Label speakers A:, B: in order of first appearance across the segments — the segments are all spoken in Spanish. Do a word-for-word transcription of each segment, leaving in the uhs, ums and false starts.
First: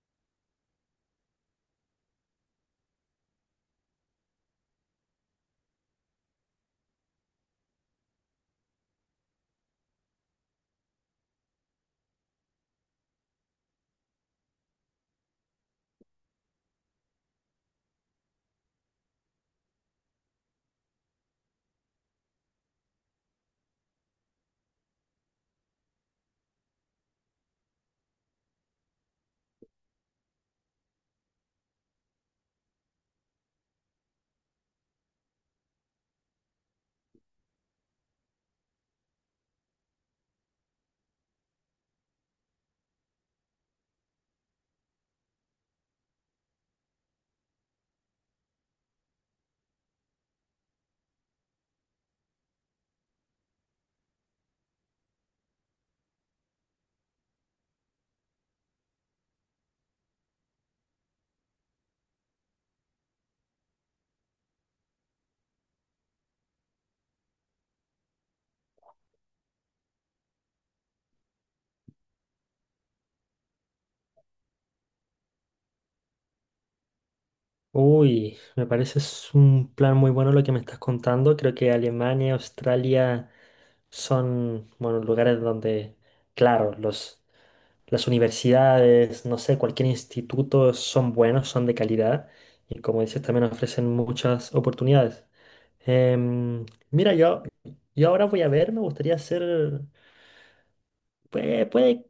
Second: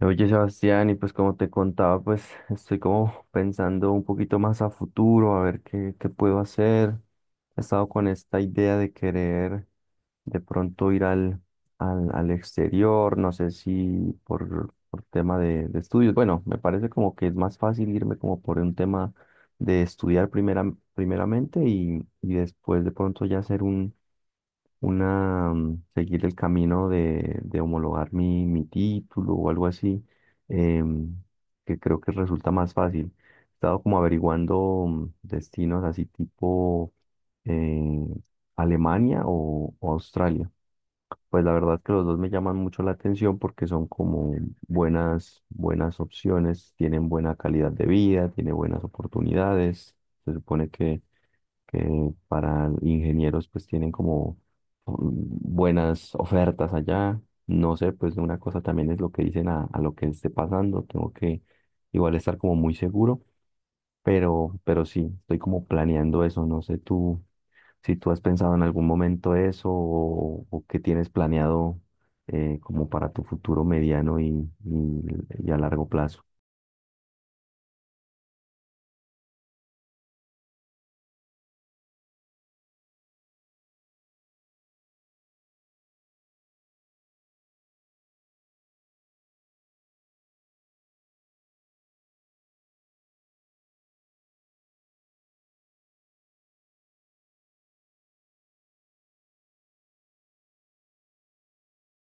A: Oye, Sebastián, y pues como te contaba, pues estoy como pensando un poquito más a futuro, a ver qué, qué puedo hacer. He estado con esta idea de querer de pronto ir al, al, al exterior, no sé si por, por tema de, de estudios. Bueno, me parece como que es más fácil irme como por un tema de estudiar primera, primeramente y, y después de pronto ya hacer un una, mm, seguir el camino de, de homologar mi, mi título o algo así, em, que creo que resulta más fácil. He estado como averiguando mm, destinos así tipo eh, Alemania o, o Australia. Pues la verdad que los dos me llaman mucho la atención porque son como buenas, buenas opciones, tienen buena calidad de vida, tienen buenas oportunidades. Se supone que, que para ingenieros pues tienen como mm, buenas ofertas allá. No sé, pues una cosa también es lo que dicen a, a lo que esté pasando. Tengo que igual estar como muy seguro, pero, pero sí, estoy como planeando eso. No sé tú si tú has pensado en algún momento eso o, o qué tienes planeado eh, como para tu futuro mediano y, y- y a largo plazo.
B: Uy, me parece es un plan muy bueno lo que me estás contando. Creo que Alemania, Australia son, bueno, lugares donde, claro, los, las universidades, no sé, cualquier instituto son buenos, son de calidad y como dices, también ofrecen muchas oportunidades. Em, mira, yo, yo ahora voy a ver, me gustaría hacer, puede, puede,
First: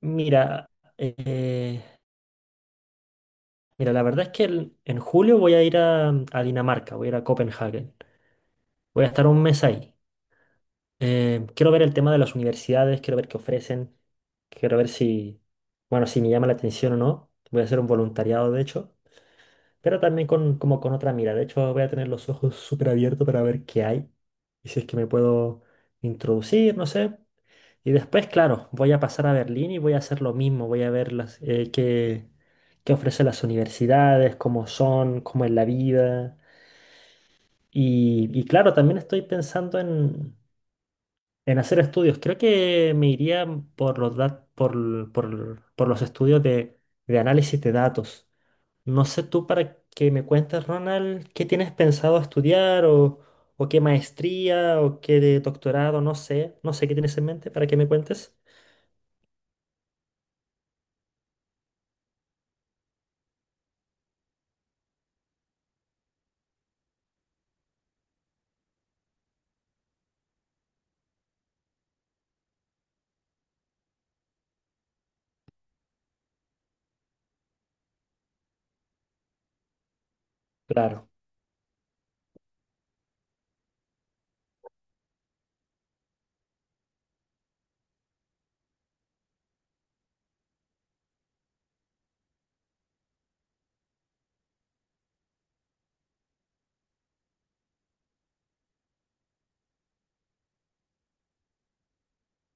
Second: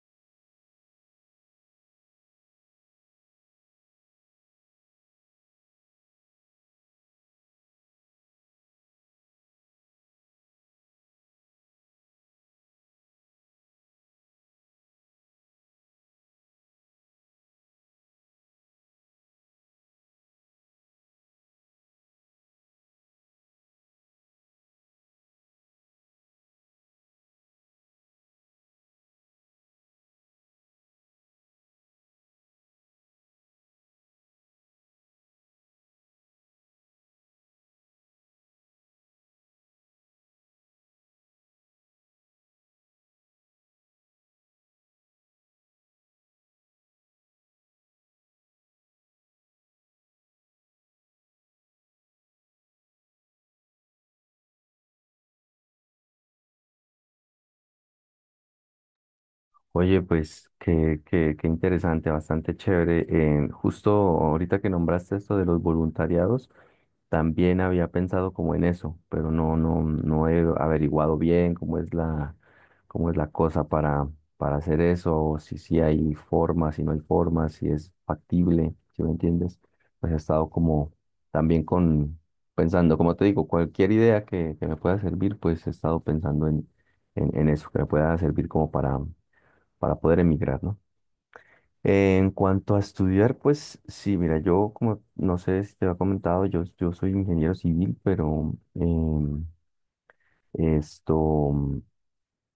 B: mira, eh, mira, la verdad es que el- en julio voy a ir a, a Dinamarca, voy a ir a Copenhague. Voy a estar un mes ahí. Eh, quiero ver el tema de las universidades, quiero ver qué ofrecen, quiero ver si, bueno, si me llama la atención o no. Voy a hacer un voluntariado, de hecho, pero también con, como con otra mira. De hecho, voy a tener los ojos súper abiertos para ver qué hay y si es que me puedo introducir, no sé. Y después, claro, voy a pasar a Berlín y voy a hacer lo mismo. Voy a ver las, eh, qué, qué ofrecen las universidades, cómo son, cómo es la vida. Y, y claro, también estoy pensando en... En hacer estudios, creo que me iría por los, dat- por, por- por los estudios de, de análisis de datos. No sé tú para que me cuentes, Ronald, qué tienes pensado estudiar o, o qué maestría o qué de doctorado, no sé, no sé qué tienes en mente para que me cuentes.
A: Oye, pues qué, qué, qué interesante, bastante chévere. Eh, justo ahorita que nombraste esto de los voluntariados. También había pensado como en eso, pero no, no, no he averiguado bien cómo es la, cómo es la cosa para, para hacer eso, o si sí hay forma, si no hay forma, si es factible, ¿si me entiendes? Pues he estado como
B: Claro,
A: también con pensando, como te digo, cualquier idea que, que me pueda servir, pues he estado pensando en, en, en eso, que me pueda servir como para, para poder emigrar, ¿no? Eh, en cuanto a estudiar, pues sí, mira, yo como no sé si te había comentado, yo, yo soy ingeniero civil, pero em, esto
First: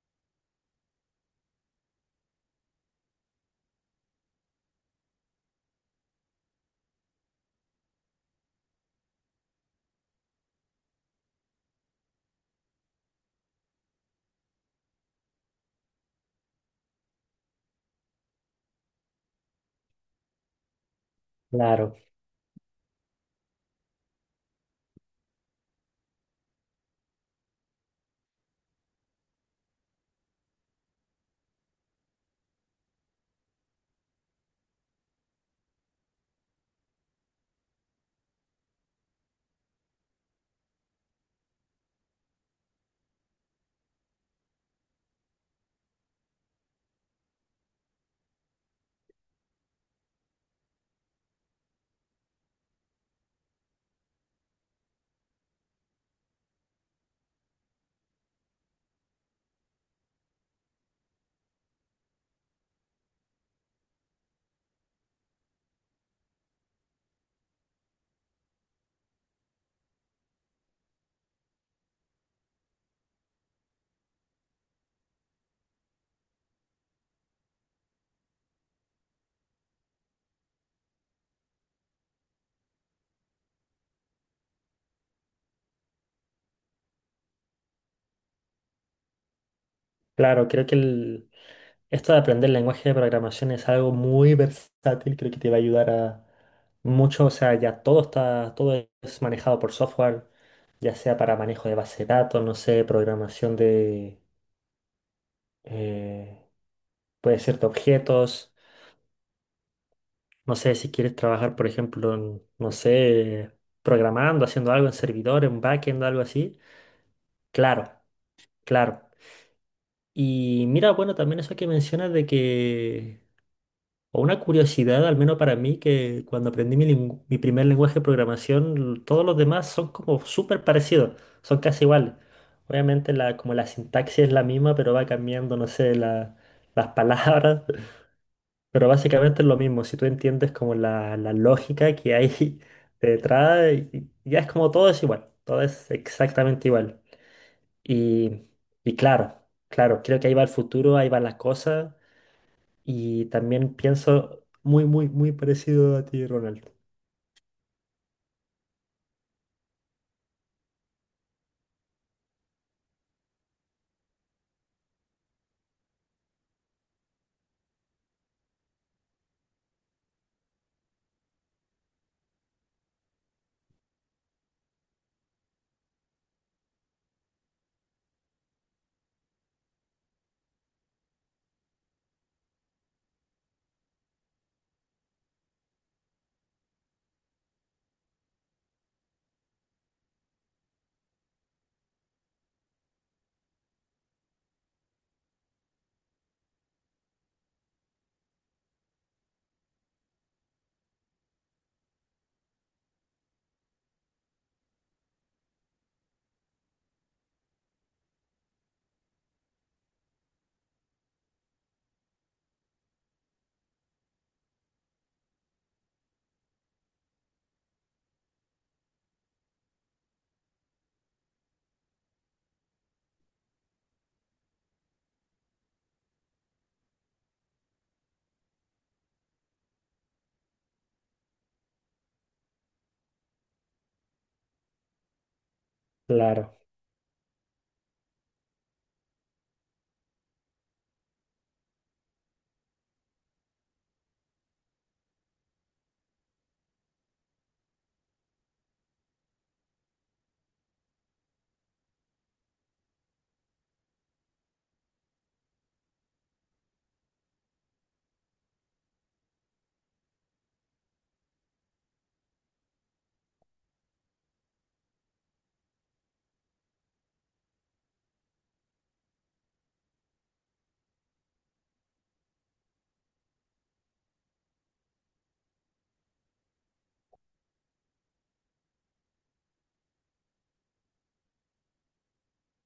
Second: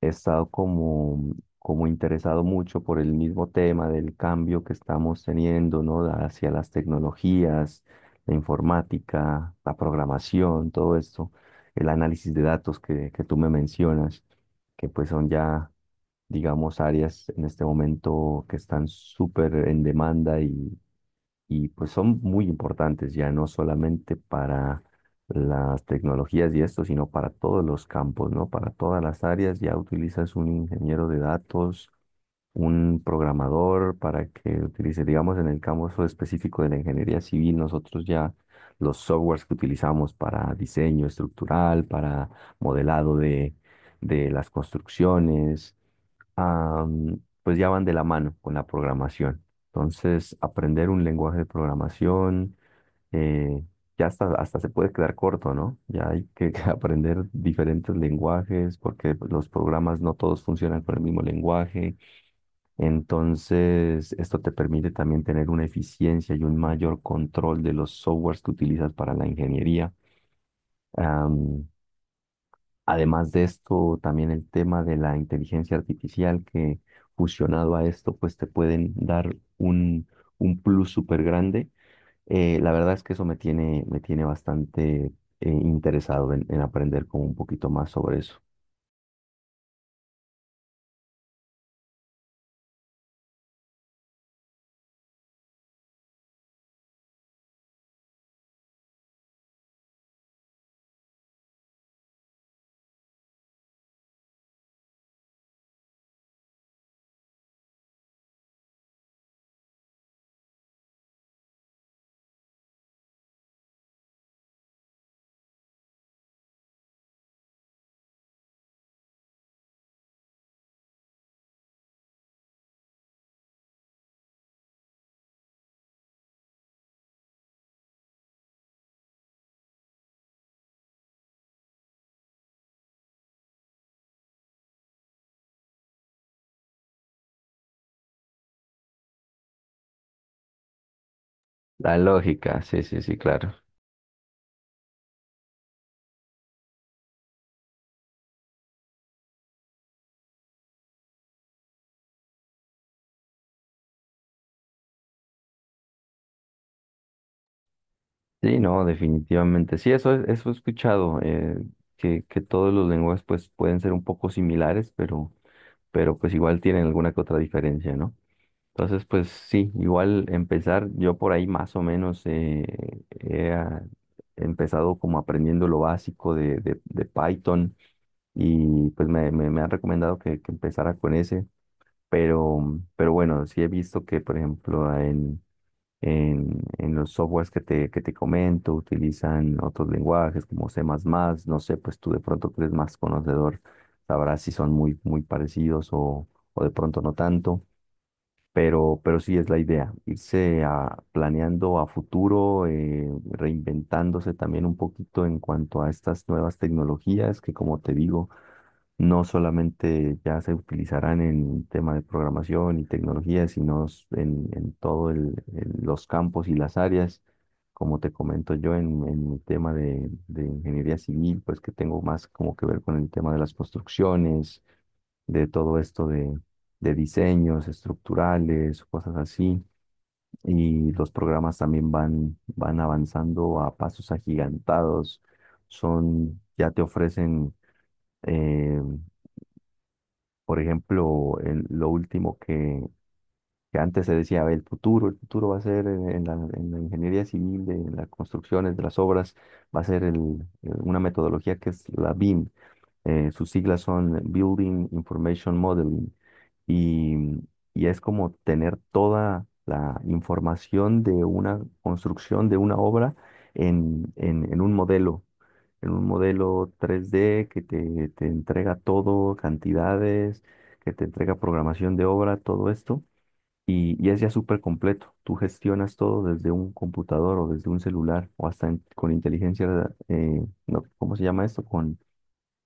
A: he estado como, como interesado mucho por el mismo tema del cambio que estamos teniendo, ¿no? Hacia las tecnologías, la informática, la programación, todo esto, el análisis de datos que, que tú me mencionas, que pues son ya, digamos, áreas en este momento que están súper en demanda y y pues
B: claro,
A: son muy importantes ya no solamente para las tecnologías y esto, sino para todos los campos, ¿no? Para todas las áreas ya utilizas un ingeniero de datos, un programador para que utilice, digamos, en el campo específico de la ingeniería civil, nosotros ya los softwares que utilizamos para diseño estructural, para modelado de, de las construcciones, am, pues ya van de la mano con la programación. Entonces, aprender un lenguaje de programación, eh, ya hasta, hasta se puede quedar corto, ¿no? Ya hay que aprender diferentes lenguajes porque pues, los programas no todos funcionan con el mismo lenguaje. Entonces, esto te permite también tener una eficiencia y un mayor control de los softwares que utilizas para la ingeniería. Además de esto, también el tema de la inteligencia artificial que fusionado a esto, pues te pueden dar un, un plus súper grande. Eh, la verdad es que eso me tiene, me tiene bastante eh, interesado en, en aprender como un poquito más sobre eso.
B: claro, creo que el, esto de aprender lenguaje de programación es algo muy versátil, creo que te va a ayudar a mucho, o sea, ya todo está, todo es manejado por software, ya sea para manejo de base de datos, no sé, programación de, eh, puede ser de objetos, no sé, si quieres trabajar, por ejemplo, en, no sé, programando, haciendo algo en servidores, un backend, algo así, claro, claro. Y mira, bueno, también eso que mencionas de que o una curiosidad, al menos para mí, que cuando aprendí mi, lingu- mi primer lenguaje de programación, todos los demás son como súper parecidos, son casi iguales. Obviamente la, como la sintaxis es la misma, pero va cambiando, no sé, la- las palabras, pero básicamente es lo mismo. Si tú entiendes como la, la lógica
A: La
B: que hay
A: lógica, sí, sí, sí, claro.
B: detrás, y- y ya es como todo es igual, todo es exactamente igual. Y, y claro, claro, creo que ahí va el futuro, ahí van las cosas. Y también pienso muy, muy, muy parecido a ti, Ronald.
A: Sí, no, definitivamente. Sí, eso, es- eso he escuchado, eh, que, que todos los lenguajes pues pueden ser un poco similares, pero, pero pues igual tienen alguna que otra diferencia, ¿no? Entonces, pues sí, igual empezar, yo por ahí más o menos eh, he ah, empezado como aprendiendo lo básico de, de- de Python y pues me, me, me han recomendado que, que empezara con ese, pero, pero bueno, sí he visto que, por ejemplo, en, en, en los softwares que te, que te comento utilizan otros lenguajes como C++, no sé, pues tú de pronto que eres más conocedor, sabrás si son muy, muy parecidos o, o de pronto no tanto. Pero, pero sí es la idea, irse a- planeando a futuro, eh, reinventándose también un poquito en cuanto a estas nuevas tecnologías que, como te digo, no solamente ya se utilizarán en tema de programación y tecnología, sino s- en, en todo el- el- los campos y las áreas. Como te comento yo en, en mi tema de, de ingeniería civil, pues que tengo más como que ver con el tema de las construcciones de todo esto de diseños estructurales, cosas así. Y los programas también van, van avanzando a pasos agigantados. Son,
B: Claro,
A: ya te ofrecen, eh, por ejemplo, el- lo último que, que antes se decía: "A ver, el futuro, el futuro va a ser en, en la, en la ingeniería civil, de las construcciones, de las obras, va a ser el- el- una metodología que es la B I M. Eh, sus siglas son Building Information Modeling, y, y es como tener toda la información de una construcción, de una obra en, en- en un modelo, en un modelo tres d que te, te entrega todo, cantidades, que te entrega programación de obra, todo esto". Y, y es ya súper completo. Tú gestionas todo desde un computador o desde un celular o hasta en- con inteligencia, eh, no, ¿cómo se llama esto? Con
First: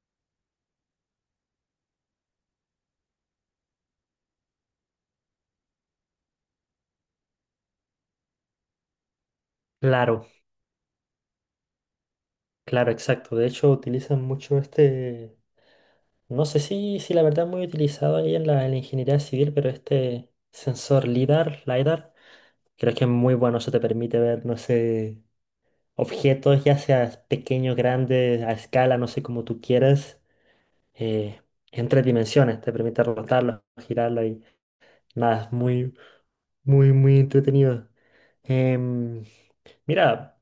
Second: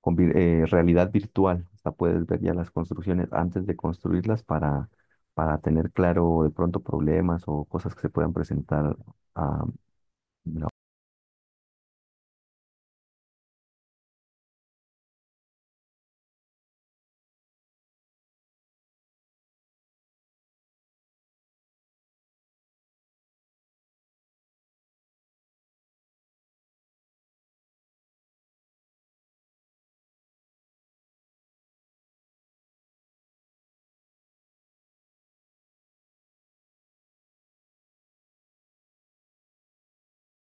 A: con vir- eh, realidad virtual. Hasta puedes ver ya las construcciones antes de construirlas para, para tener claro de pronto problemas o cosas que se puedan presentar. ah,
B: claro, claro, exacto. De hecho, utilizan mucho este, no sé si, si la verdad es muy utilizado ahí en la, en la ingeniería civil, pero este sensor LIDAR, LIDAR, creo que es muy bueno. Eso te permite ver, no sé, objetos, ya sea pequeños, grandes, a escala, no sé, como tú quieras, eh, en tres dimensiones. Te permite rotarlo, girarlo y nada, es muy, muy, muy entretenido. Em, Mira,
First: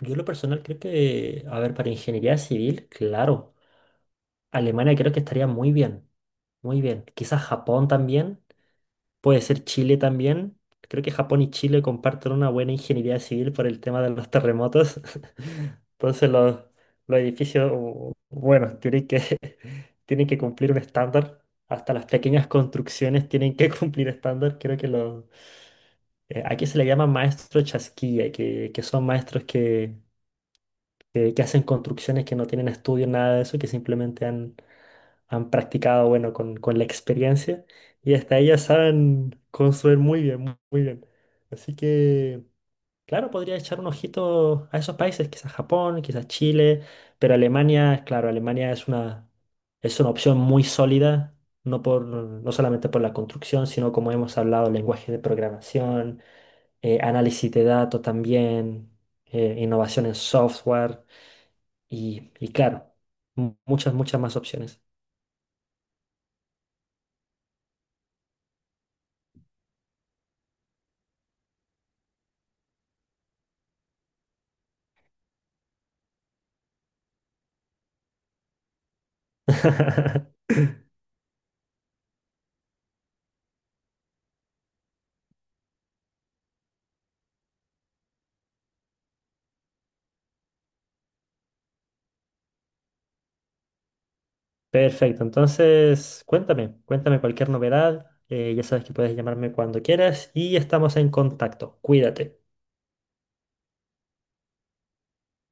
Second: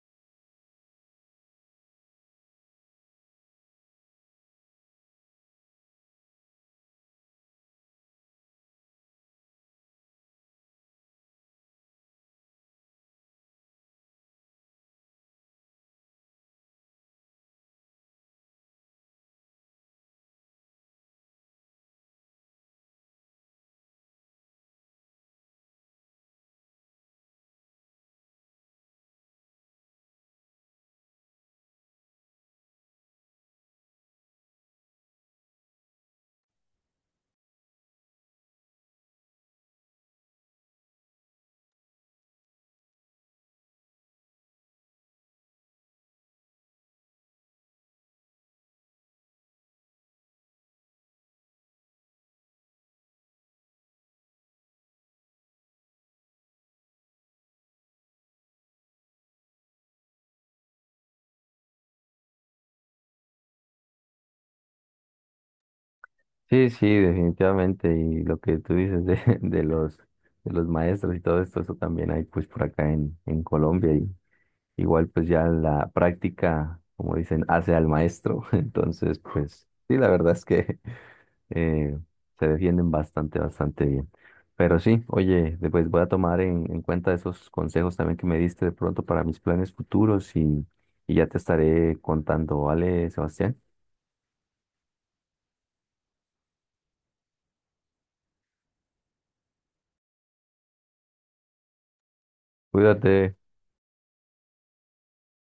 B: yo en lo personal creo que, a ver, para ingeniería civil, claro, Alemania creo que estaría muy bien, muy bien. Quizás Japón también, puede ser Chile también. Creo que Japón y Chile comparten una buena ingeniería civil por el tema de los terremotos. Entonces los, los edificios, u- bueno, tienen que, tienen que cumplir un estándar. Hasta las pequeñas construcciones tienen que cumplir estándar. Creo que los... eh, aquí se le llama maestro chasquilla, que, que son maestros que que, que hacen construcciones que no tienen estudio, nada de eso, que simplemente han, han practicado, bueno, con, con la experiencia y hasta ellas saben construir muy bien, mu- muy bien. Así que, claro, podría echar un ojito a esos países, quizás Japón, quizás Chile, pero Alemania, claro, Alemania es una, es una opción muy sólida. No, por, no solamente por la construcción, sino como hemos hablado, lenguaje de programación, eh, análisis de datos también, eh, innovación en software. Y, y claro, mu- muchas, muchas más opciones.
A: Sí, sí, definitivamente. Y lo que tú dices de, de los, de los maestros y todo esto, eso también hay pues por acá en, en Colombia. Y igual pues ya la práctica, como dicen, hace al maestro. Entonces, pues sí, la verdad es que eh, se defienden bastante, bastante bien. Pero sí, oye, después voy a tomar en, en cuenta esos consejos también que me diste de pronto para mis planes futuros y, y ya te estaré contando, ¿vale, Sebastián?
B: Perfecto, entonces cuéntame, cuéntame cualquier novedad. eh, ya sabes que puedes llamarme cuando quieras y estamos en contacto. Cuídate.
A: Cuídate.